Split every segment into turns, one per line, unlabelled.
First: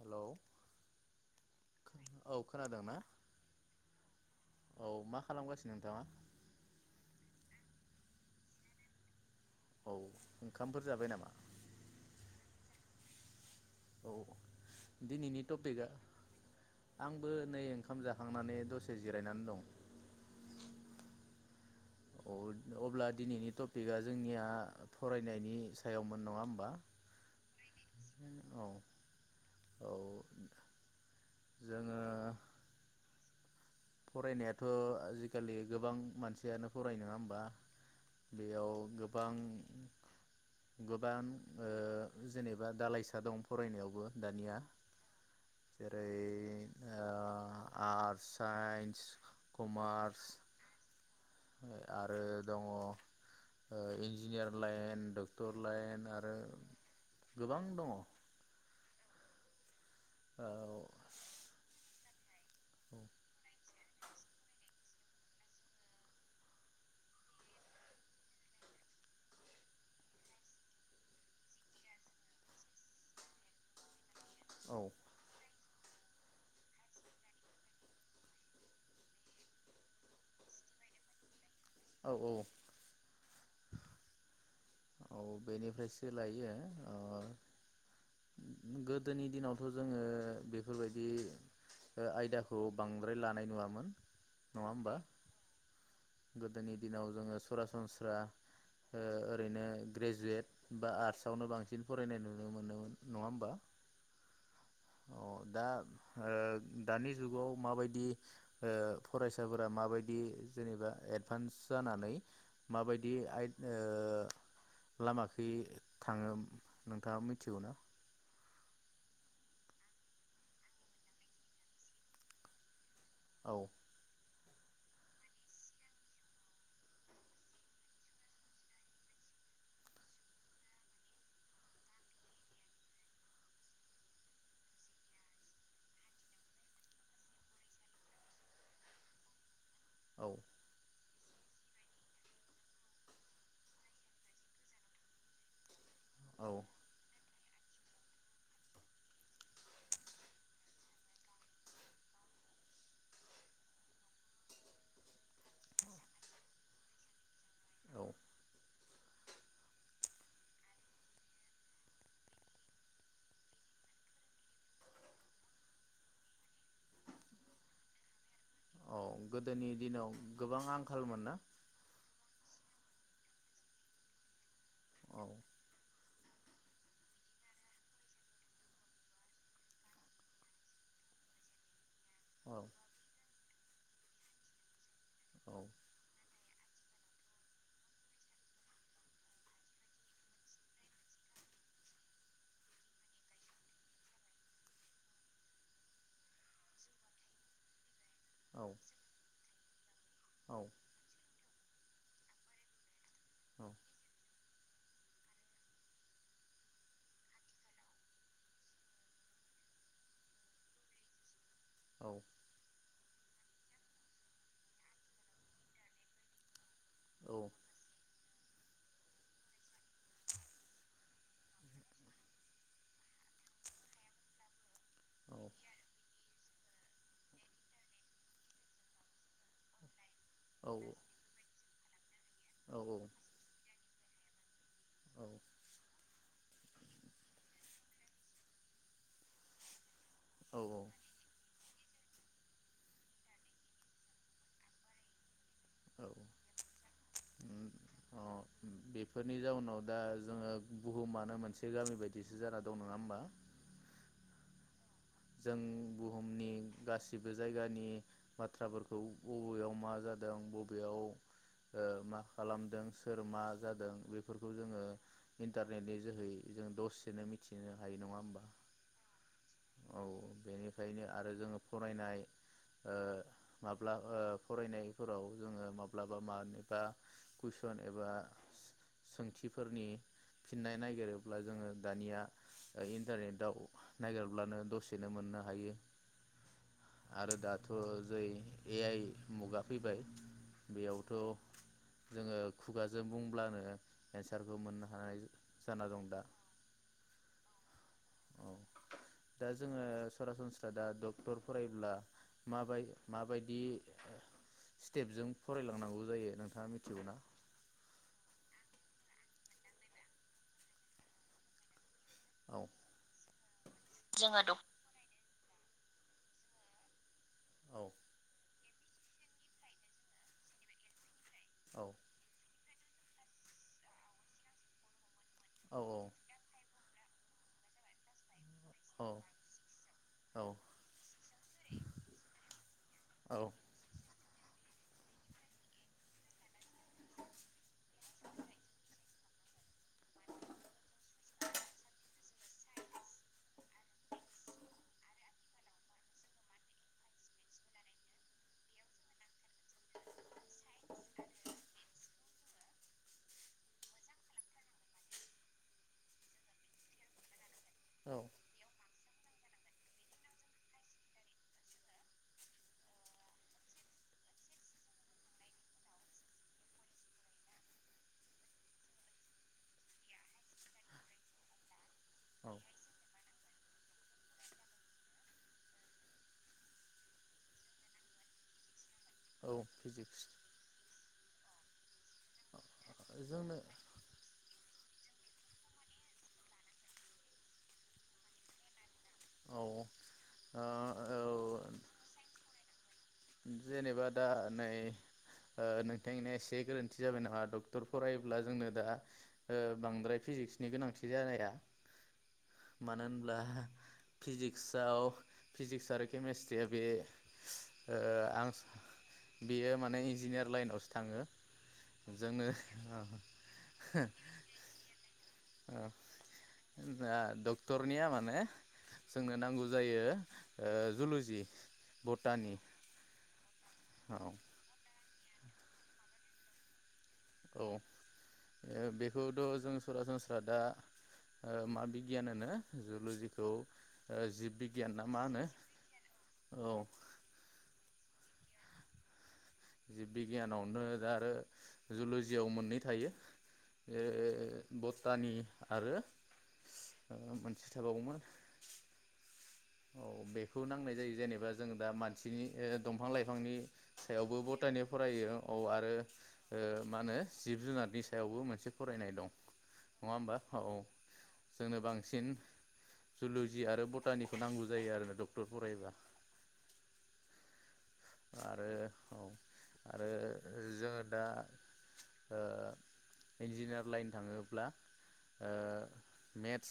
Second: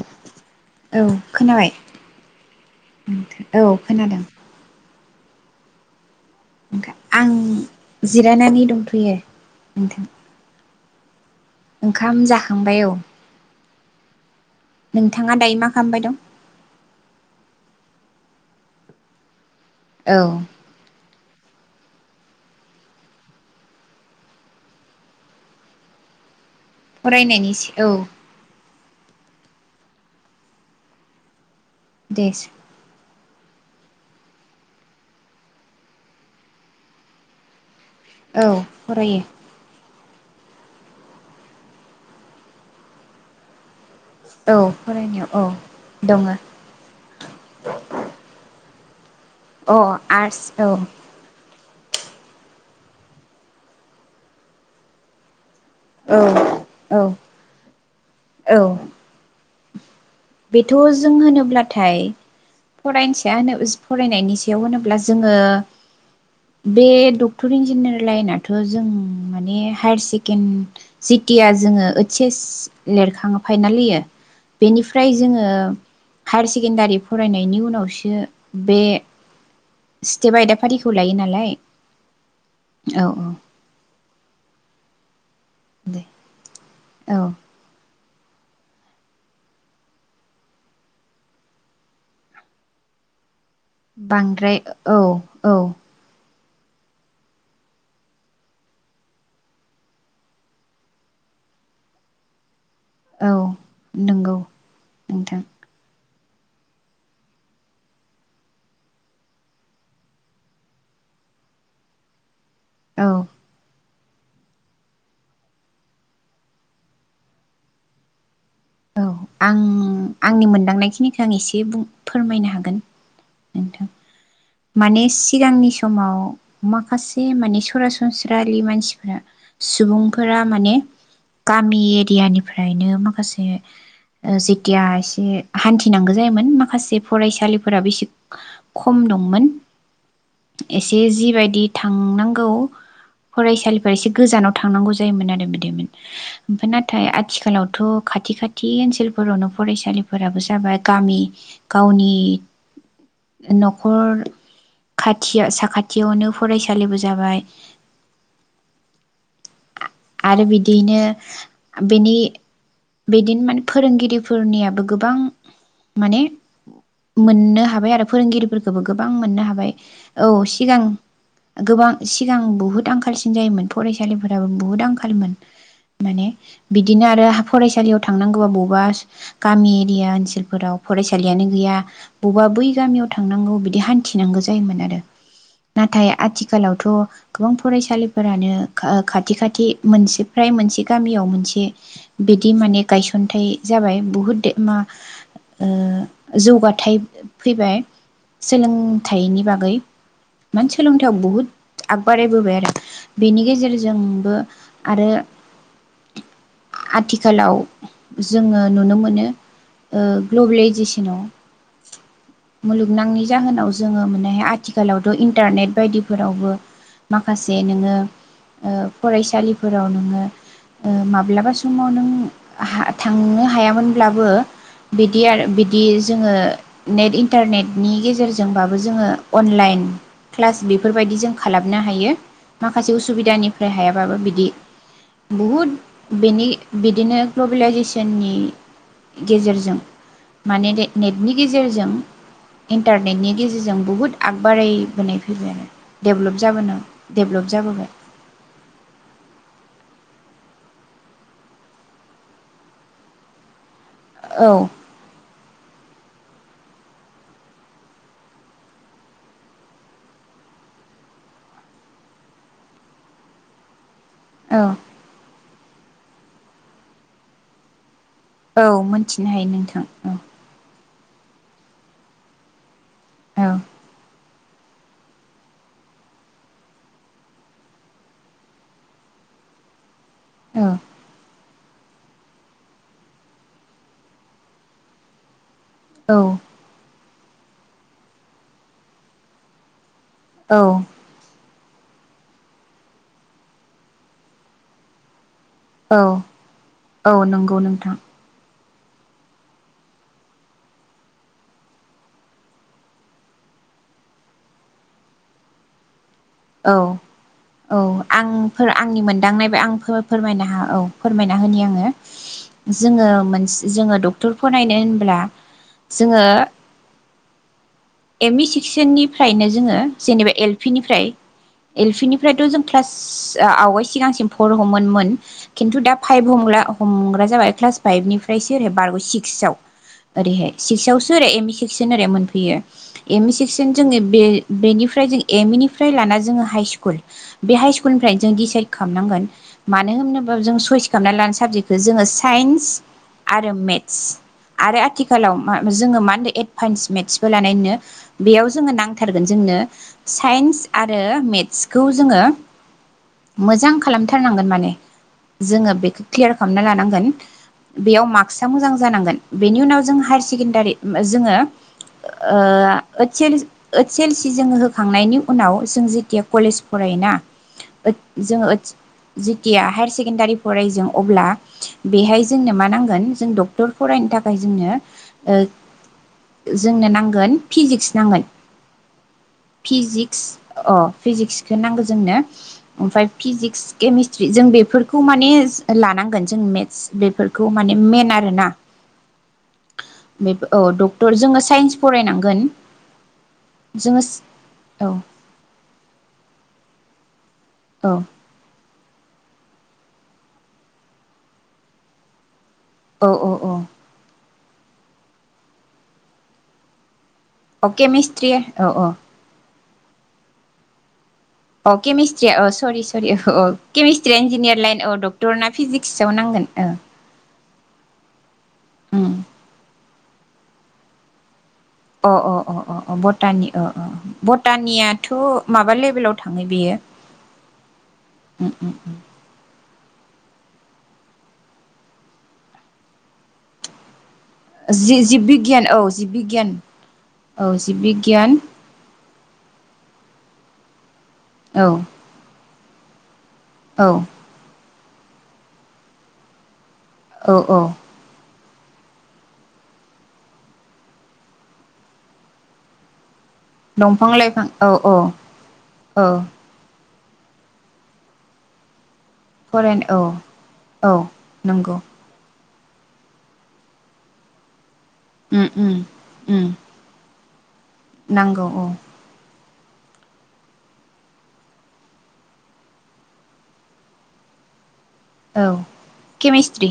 Hello
औ खोनाबाय
औ खोनादोंना
औ खोनादों
औ मा खालामगासिनो नोंथाङा?
आं जिरायनानै दंथ'यो
औ
नोंथां
ओंखामफोर जाबाय नामा?
ओंखाम जाखांबाय औ
औ
नोंथाङा
दिनैनि
दायो मा
टपिकआ
खालामबाय दं
आंबो नै ओंखाम जाखांनानै दसे जिरायनानै दं।
औ
अब्ला दिनैनि टपिकआ जोंनिया फरायनायनि सायावमोन नङा होम
फरायनायनि औ
औ औ जोङो
देस
फरायनायाथ' आजिखालि गोबां मानसियानो फरायो नंङा होमबा?
औ
बेयाव
फरायो
गोबां गोबां ओ जेनेबा दालाइसा दं फरायनायावबो। दानिया
औ फरायनायाव औ
जेरै
दङ
ओ आर्स्ट, साइ न्स
औ आर्स्ट औ।
आरो दङ ओ इन्जिनियार लाइन द टर लाइन आरो
औ औ
गोबां दङ।
औ। बेथ' जों होनोब्लाथाय फरायनसाया होनो फरायनायनि सायाव होनोब्ला जोङो बे डक्टर इन्जिनियार लाइनाथ' जों माने हायार सेकेणड जिटिया जोङो ओइस एस लिरखाङो फाइनाल होयो
औ।
फ्राय जोङो हायार सेकेण्डारि फरायनायनि उनावसो बे स्टेप आयदाफारिखौ लायो नालाय।
औ औ।
औ
औ।
दे
बेनिफ्रायसो लायो ओ
औ
गोदोनि दिनावथ' जोङो बेफोरबायदि आयदाखौ बांद्राय ला
बांद्राय औ औ।
गोदोनि दिनाव जोङो सरासनस्रा ओ ओरैनो ग्रेजुवेट बा आर्टसआवनो बांसिन फरायनाय नुनो मोनोमो
औ नोंगौ।
औ
नोंथां।
दा ओ दानि जुगाव माबायदि ओ फरायसाफोरा माबायदि जेनेबा एडभान्स जानानै
औ
माबायदि आइद ओ ओ लामाखो थाङो नोंथाङा मिथिगौ ना?
औ आं आंनि मोनदांनायखिनिखो आं एसे बुं फोरमायनो हागोन।
औ।
नोंथां माने सिगांनि समाव माखासे माने सरासनस्रालि मानसिफोरा सुबुंफोरा माने गामि एरियानिफ्रायनो माखासे जेथिया एसे हान्थिनांगौ जायोमोन माखासे फरायसालिफोराबो एसे खम दं मोन।
औ
एसे जि बेबायदि थांनांगौ फरायसालिफोरा एसे गोजानाव थांनांगौ जायोमोन आरो बिदिमोन।
औ
ओमफ्राय नाथाय आ थिखालावथ' खाथि खाथि ओनसोलफोरावनो फरायसालिफोराबो जाबाय गामि गावनि न'खर खाथियाव साखाथियावनो फरायसालिबो जाबाय।
औ
आरो बिदियैनो बेनि बिदिनो माने फोरोंगिरिफोरनियाबो गोबां माने मोननो हाबाय आरो फोरोंगिरि फोरखोबो
औ
गोबां मोननो
गोदोनि
हाबाय
दिनाव
औ
गोबां
सिगां
आंखालमोन ना
गोबां सिगां बुहुद आंखालसिन जायोमोन फरायसालि [unintelligible] बुहुद
औ
आंखालमोन माने बिदिनो आरो फरायसालियाव थांनांगौबा बबा गामि एरिया ओनसोलफोराव फरायसालियानो गैया बबा
औ
बै गामियाव थांनांगौ ए हान्थिनांगौ जायोमोन आरो
औ
नाथाय आथिख आथिखालावथ' गोबां फरायसालिफोरानो खा खाथि खाथि मोनसे फ्राय मोनसे गामियाव मोनसे बिदि माने गायसनथायाइ जाबाय बहुद मा ओ जौगाथायाइ फैबाय
औ
सोलोंथाइनि बागै
औ
माने सोलोंथायाव बहुद आगबारायबोबाय आरो बेनि गेजेरजों जोंबो आरो आथिखालाव जोङो नुनो मोनो ग्लबेलाइजेसनाव
औ
मुलुग नांङि जाहोनाव जोङो मोने आथिखालावथ' इन्टारनेट बायदिफोरावबो
औ
माखासे नोङो औ फरायसालिफोराव नोङो माब्लाबा समाव नों थांनो हायामोनब्लाबो बिदि आरो बिदि जोङो नेट इन्टारनेटनि गेजेरजोंबाबो जोङो अनलाइन क्लास
औ
बेफोरबायदि जों खालामो। ना हायो।
औ
माखासे उसुबिदानि बाबो बिदि बहुत बेनि बिदिनो ग्लबेलाइजेसननि गेजेरजों
औ
माने
औ
नेटनि गेजेरजों इन्टारनेटनि गेजेरजों बहुद आगबारायबोनाय फैबाय आरो
औ
डेभलप जाबोनो डेभलप जाबोबाय।
अ बेफोरनि जाउनाव दा जोङो बुहुमानो मोनसे गामि बायदिसो जाना दं नङा होमबा?
औ
जों बुहुमनि गासिबो जायगानि बाथ्राफोरखौ बबेयाव मा जादों बबेयाव मा खालामदों सोर मा जादों बेफोरखौ
औ
जोङो इन्टारनेटनि जोहै जों दसेनो मिथिनो हायो नङा? होमबा
औ मोनथिनो हायो नोंथां
औ बेनिखायनो आरो जोङो फरायनाय ओ
औ
माब्ला ओ फरायनायफोराव जोङो माब्लाबा माबा कुइसन एबा सोंथिफोरनि फिननाय
औ
नागिरोब्ला जोङो दानिया इन्टारनेटाव नागिरब्लानो दसेनो मोननो हायो
औ
आरो दाथ' जै ए आइ मुगा फैबाय
औ
बेयावथ' जोङो खुगाजों बुंब्लानो केन्सारखौ मोननो हानाय जाना
औ
दं दा
औ नंगौ नों थां
औ दा जोङो सरासनस्रा दा डक्टर फरायोब्ला माबाय माबायदि स्टेपजों फरायलांनांगौ जायो नोंथाङा
औ
मिथिगौना
औ आं आंनि मोनदांनायबो आं आं फोरमायना औ फोरमायना होनि आङो
औ
जोङो मोनसे जोङो डक्टर फरायनो होनब्ला जोङो
औ
एम इ सिक्सननिफ्रायनो जोङो जेनेबा एल पि निफ्राय
औ
एलफि निफ्रायथ' जों क्लास आवाय सिगांसिम फर हमोनमोन खन्थु
औ
दा फाइभ हमला हमग्रा जाबाय क्लास फाइभनि ओमफ्रायसो ओरै बारग'
औ
सिक्सआव
औ
ओरैहाय सिक्स आआवसो ओरै एम इ सेक्सन ओरै मोनफैयो एम इ
औ
सिक्सन जोङो बे बेनिफ्राय जों एमइ निफ्राय लाना जोङो हाइ स्कुल बे हाइस स्कुलनिफ्राय जों डिसाइद खालामनांगोन मानो होनोबा जों सयस खालामना लानाय साबजेक्टखौ जोङो साइन्स आरो मेट्स आरो आथिखालाव जोङो मा होनदों एदभान्स मेथ्सबो लानाय नु बेयाव जोो नांथारगोन जोंनो साइन्स आरो मेथसखौ जोङो मोजां खालामथारनांगोन माने जोङो बेखौ क्लियार खालामना लानांगोन बेयाव
औ
मार्कसआ मोजां जानांगोन। बेनि उनाव जों हायार सेकेण्डारि जोङो ओ ओतस एल ओतस एल सि जोङो होखांनायनि उनाव जों जिथिया कलेज फरायोना ओथ जोंङो ओतस जिथिया हायार सेकेनन्दारि फराय जों अब्ला बेहाय जोंनो
औ
मा नांगोन जों डक क्टर फरायनो थाखाय जोंनो ओ जोंनो नां नांगोन फिजिक्स नांगोन फिजिक्स अ फिजिक्स जनाांग [unintelligible] जोंनो ओमफ्राय
जोंनो
फिजिक्स केमिस्त्रि जों बेफोर खौ माने लानांगोन जों मेथ्स बेफोरखौ माने मेन आरोना।
औ ओ
बेफो औ डक्टर जोङो साइन्स फरायनांगोन। जोङो
जेनेबा दा नै
औ
ओ नोंथांनिया एसे गोरोन्थि [unintelligible] डक्टर
औ
फरायोब्ला जोंनो दा ओ बांद्राय फिजिक्सनि गोनांथि जानाया। मानो
औ औ
होनब्ला
औ
फिजिक्सआव फिजिक्स आरो केमेस्ट्रिया बे
अके मिस्त्रि। औ औ।
बियो माने इन्जिनियार लाइनावसो थाङो।
औ केमेस्ट्रिया
जोंनो
औ सरि सरि औ औ केमिस्ट्रिया इन्जिनियार लाइन औ डक्टरना? फिजिक्सआव नांगोन औ।
डक्टरनिया माने जोंनो नांगौ जायो ओ जुलजि।
अ अ
बटानि
अ अ अ बत तानि। अ अ अ अ
औ
बतानिया थ' माबा लेभेलाव थाङो बेयो।
औ बेखौथ' जों सरासनस्रा दा मा बिगियान होनो जुल'जिखौ ओ जिब बिगियान ना मा
जि-जिब
होनो
बिगियान औ जिब बिगियान
औ
औ जिब बिगियान
जि बिगियानावनो दा आरो
औ
जुलजियाव मोननै थायो।
औ
बे बतानि आरो
औ औ
मोनसे थाबावोमोन औ बेखौ नांनाय जायो जेनेबा जों दा मानसिनि दंफां लाइफां बिफांनि
दंफां
सायावबो
लाइफां औ
बतानि
औ
फरायो औ आरो ओ मा होनो जिब जुनारनि सायावबो मोनसे फरायनाय दं
फरायनो औ
नङा होमबा औ जोंनो
नंगौ
बांसिन जुलुजि आरो बटानि। [unintelligible] जायो आरो ना डक्टर
उम उम
फराययोबा
उम नांगौ औ।
औ आरो जोङो दा ओ इन्जिनियार लाइन थाङोब्ला
औ
ओ मेथ्स
केमेस्ट्रि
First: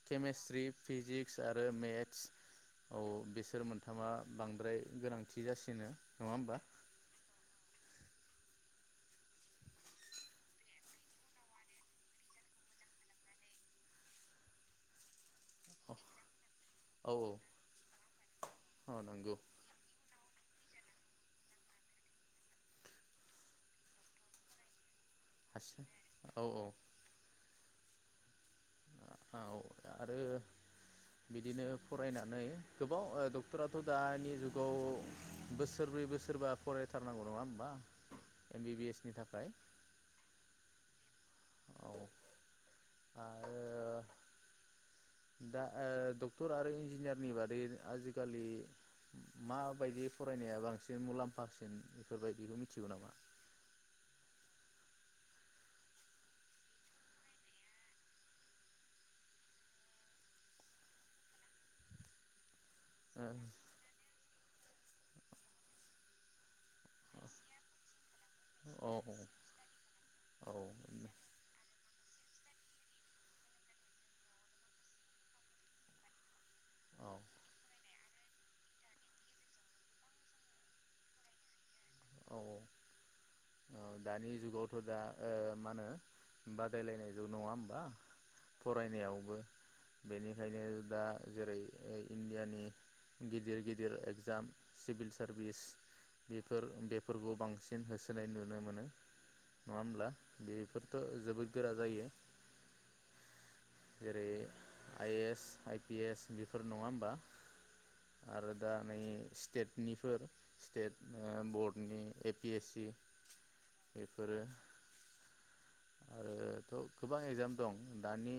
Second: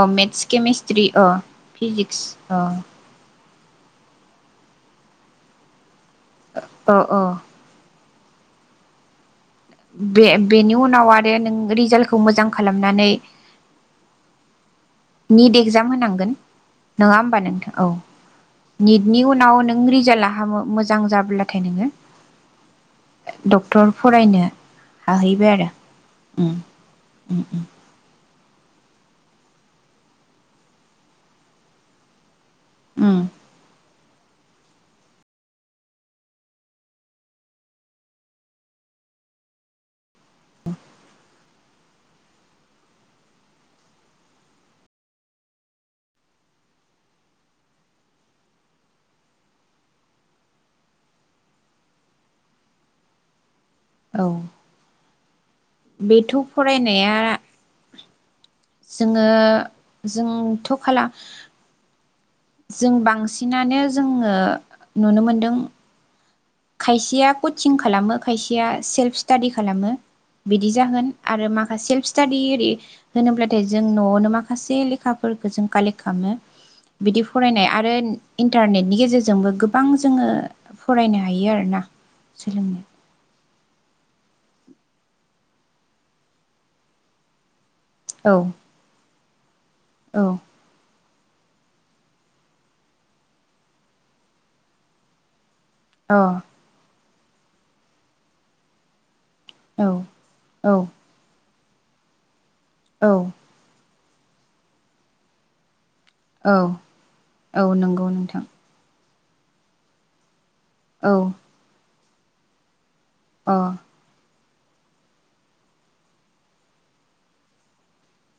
औ मेथ्स केमेस्ट्रि अ फिजिक्स अ
सोर मोनथामा बांद्राय गोनां थि जासिनो। नङा होमबा
अ'अ' बे बेनि उनाव आरो नों रिजाल्टखौ मोजां खालामनानै निट एक्जाम होनांगोन
औ
नङा होमबा नोंथां? औ
औ
निटनि
नंगौ
उनाव नों रिजाल्टा हामो मोजां जाब्लाथाय नोङो डक्टर फरायनो हाहैबाय आरो
हारसिं औ
उम
औ
उम उम।
औ आरो बिदिनो फरायनानै गोबाव
उम
ओ डक्टरआ थ' दानि जुगाव बोसोरब्रै बोसोरबा फरायथारनांगौ नङा होमबा एम बि बि एस नि थाखाय। औ आरो दा डक्टर आरो इन्जिनियारनि बादै आजिखालि माबायदि फरायनाया बांसिन मुलाम्फासिन बेफोरबायदिखौ मिथिगौ नामा?
औ बेथ' फरायनाया जोङो जोंथ' खाला जों बांसिनानो जोङो नुनो मोनदों खायसेया कचिं खालामो खायसेया
ओ औ
सेल्फ स्टाादि खालामो
औ
बिदि जागोन आरो माखासे स्टाडि ओरै होनोब्लाथाय जों न'आवनो माखासे लेखाफोरखौ जों कालेक्ट खालामो।
औ
बिदि फरायनाय आरो इन्टारनेटनि गेजेरजोंबो गोबां जोङो फरायनो हायो आरो ना।
औ
सोलोंनो
औ दानि जुगावथ' दा ओ मा होनो बादायलायनाय जुग नङा होमबा?
औ
फरायनायावबो
औ
बेनिखायनो दा जेरै इण्डियानि गिदिर गिदिर एगजाम सिभिल सारभिस
अ औ
बेफोर बे फोरबो बांसिन होसोनाय नुनो मोनो। नङा होमब्ला?
औ
बेफोरथ' जोबोद गोरा जायो
औ
जेरै I S I P S
औ
बेफोर नङा होमबा
औ नंगौ नोंथां
आरो दा नै स्टेटनिफोर स्टेट
औ
ओ बरर्ड ए पि एस सि
अ
बेफोरो आरोथ' गोबां एगजाम दं दानि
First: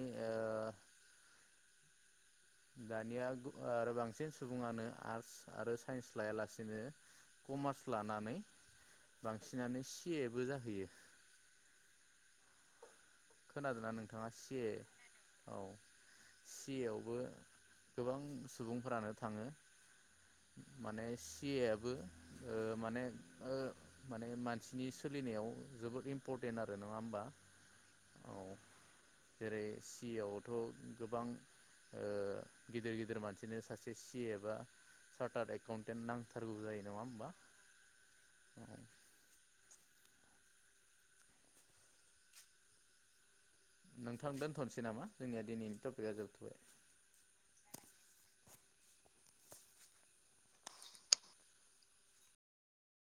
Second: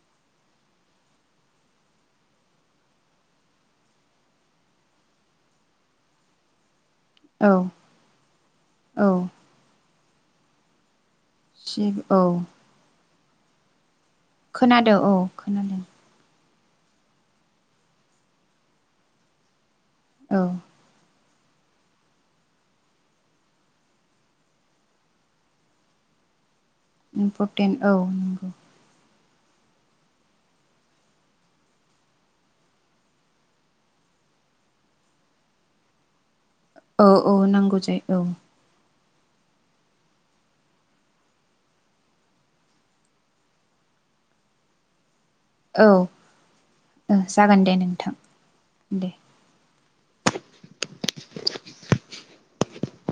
दानिया आरो बांसिन सुबुङानो आर्टस आरो साइन्स लायालासिनो
औ
कमार्स लानानै
औ
बांसिनानो सि ए बो जाहैयो।
[unintelligible]
खोनादों ना नों
खोनादों औ खोनादों।
[inaudible] माने
औ
[unintelligible]
इम्परटेन्ट औ [inaudible]
[inaudible] थारगौ जायो
औ
नङा
औ नांगौ जायो औ
होमबा नोंथां दोनथ'नोसै नामा? जोंनिया दिनैनि
औ
टपिकआ जोबथ'बाय
जागोन दे नोंथां। दे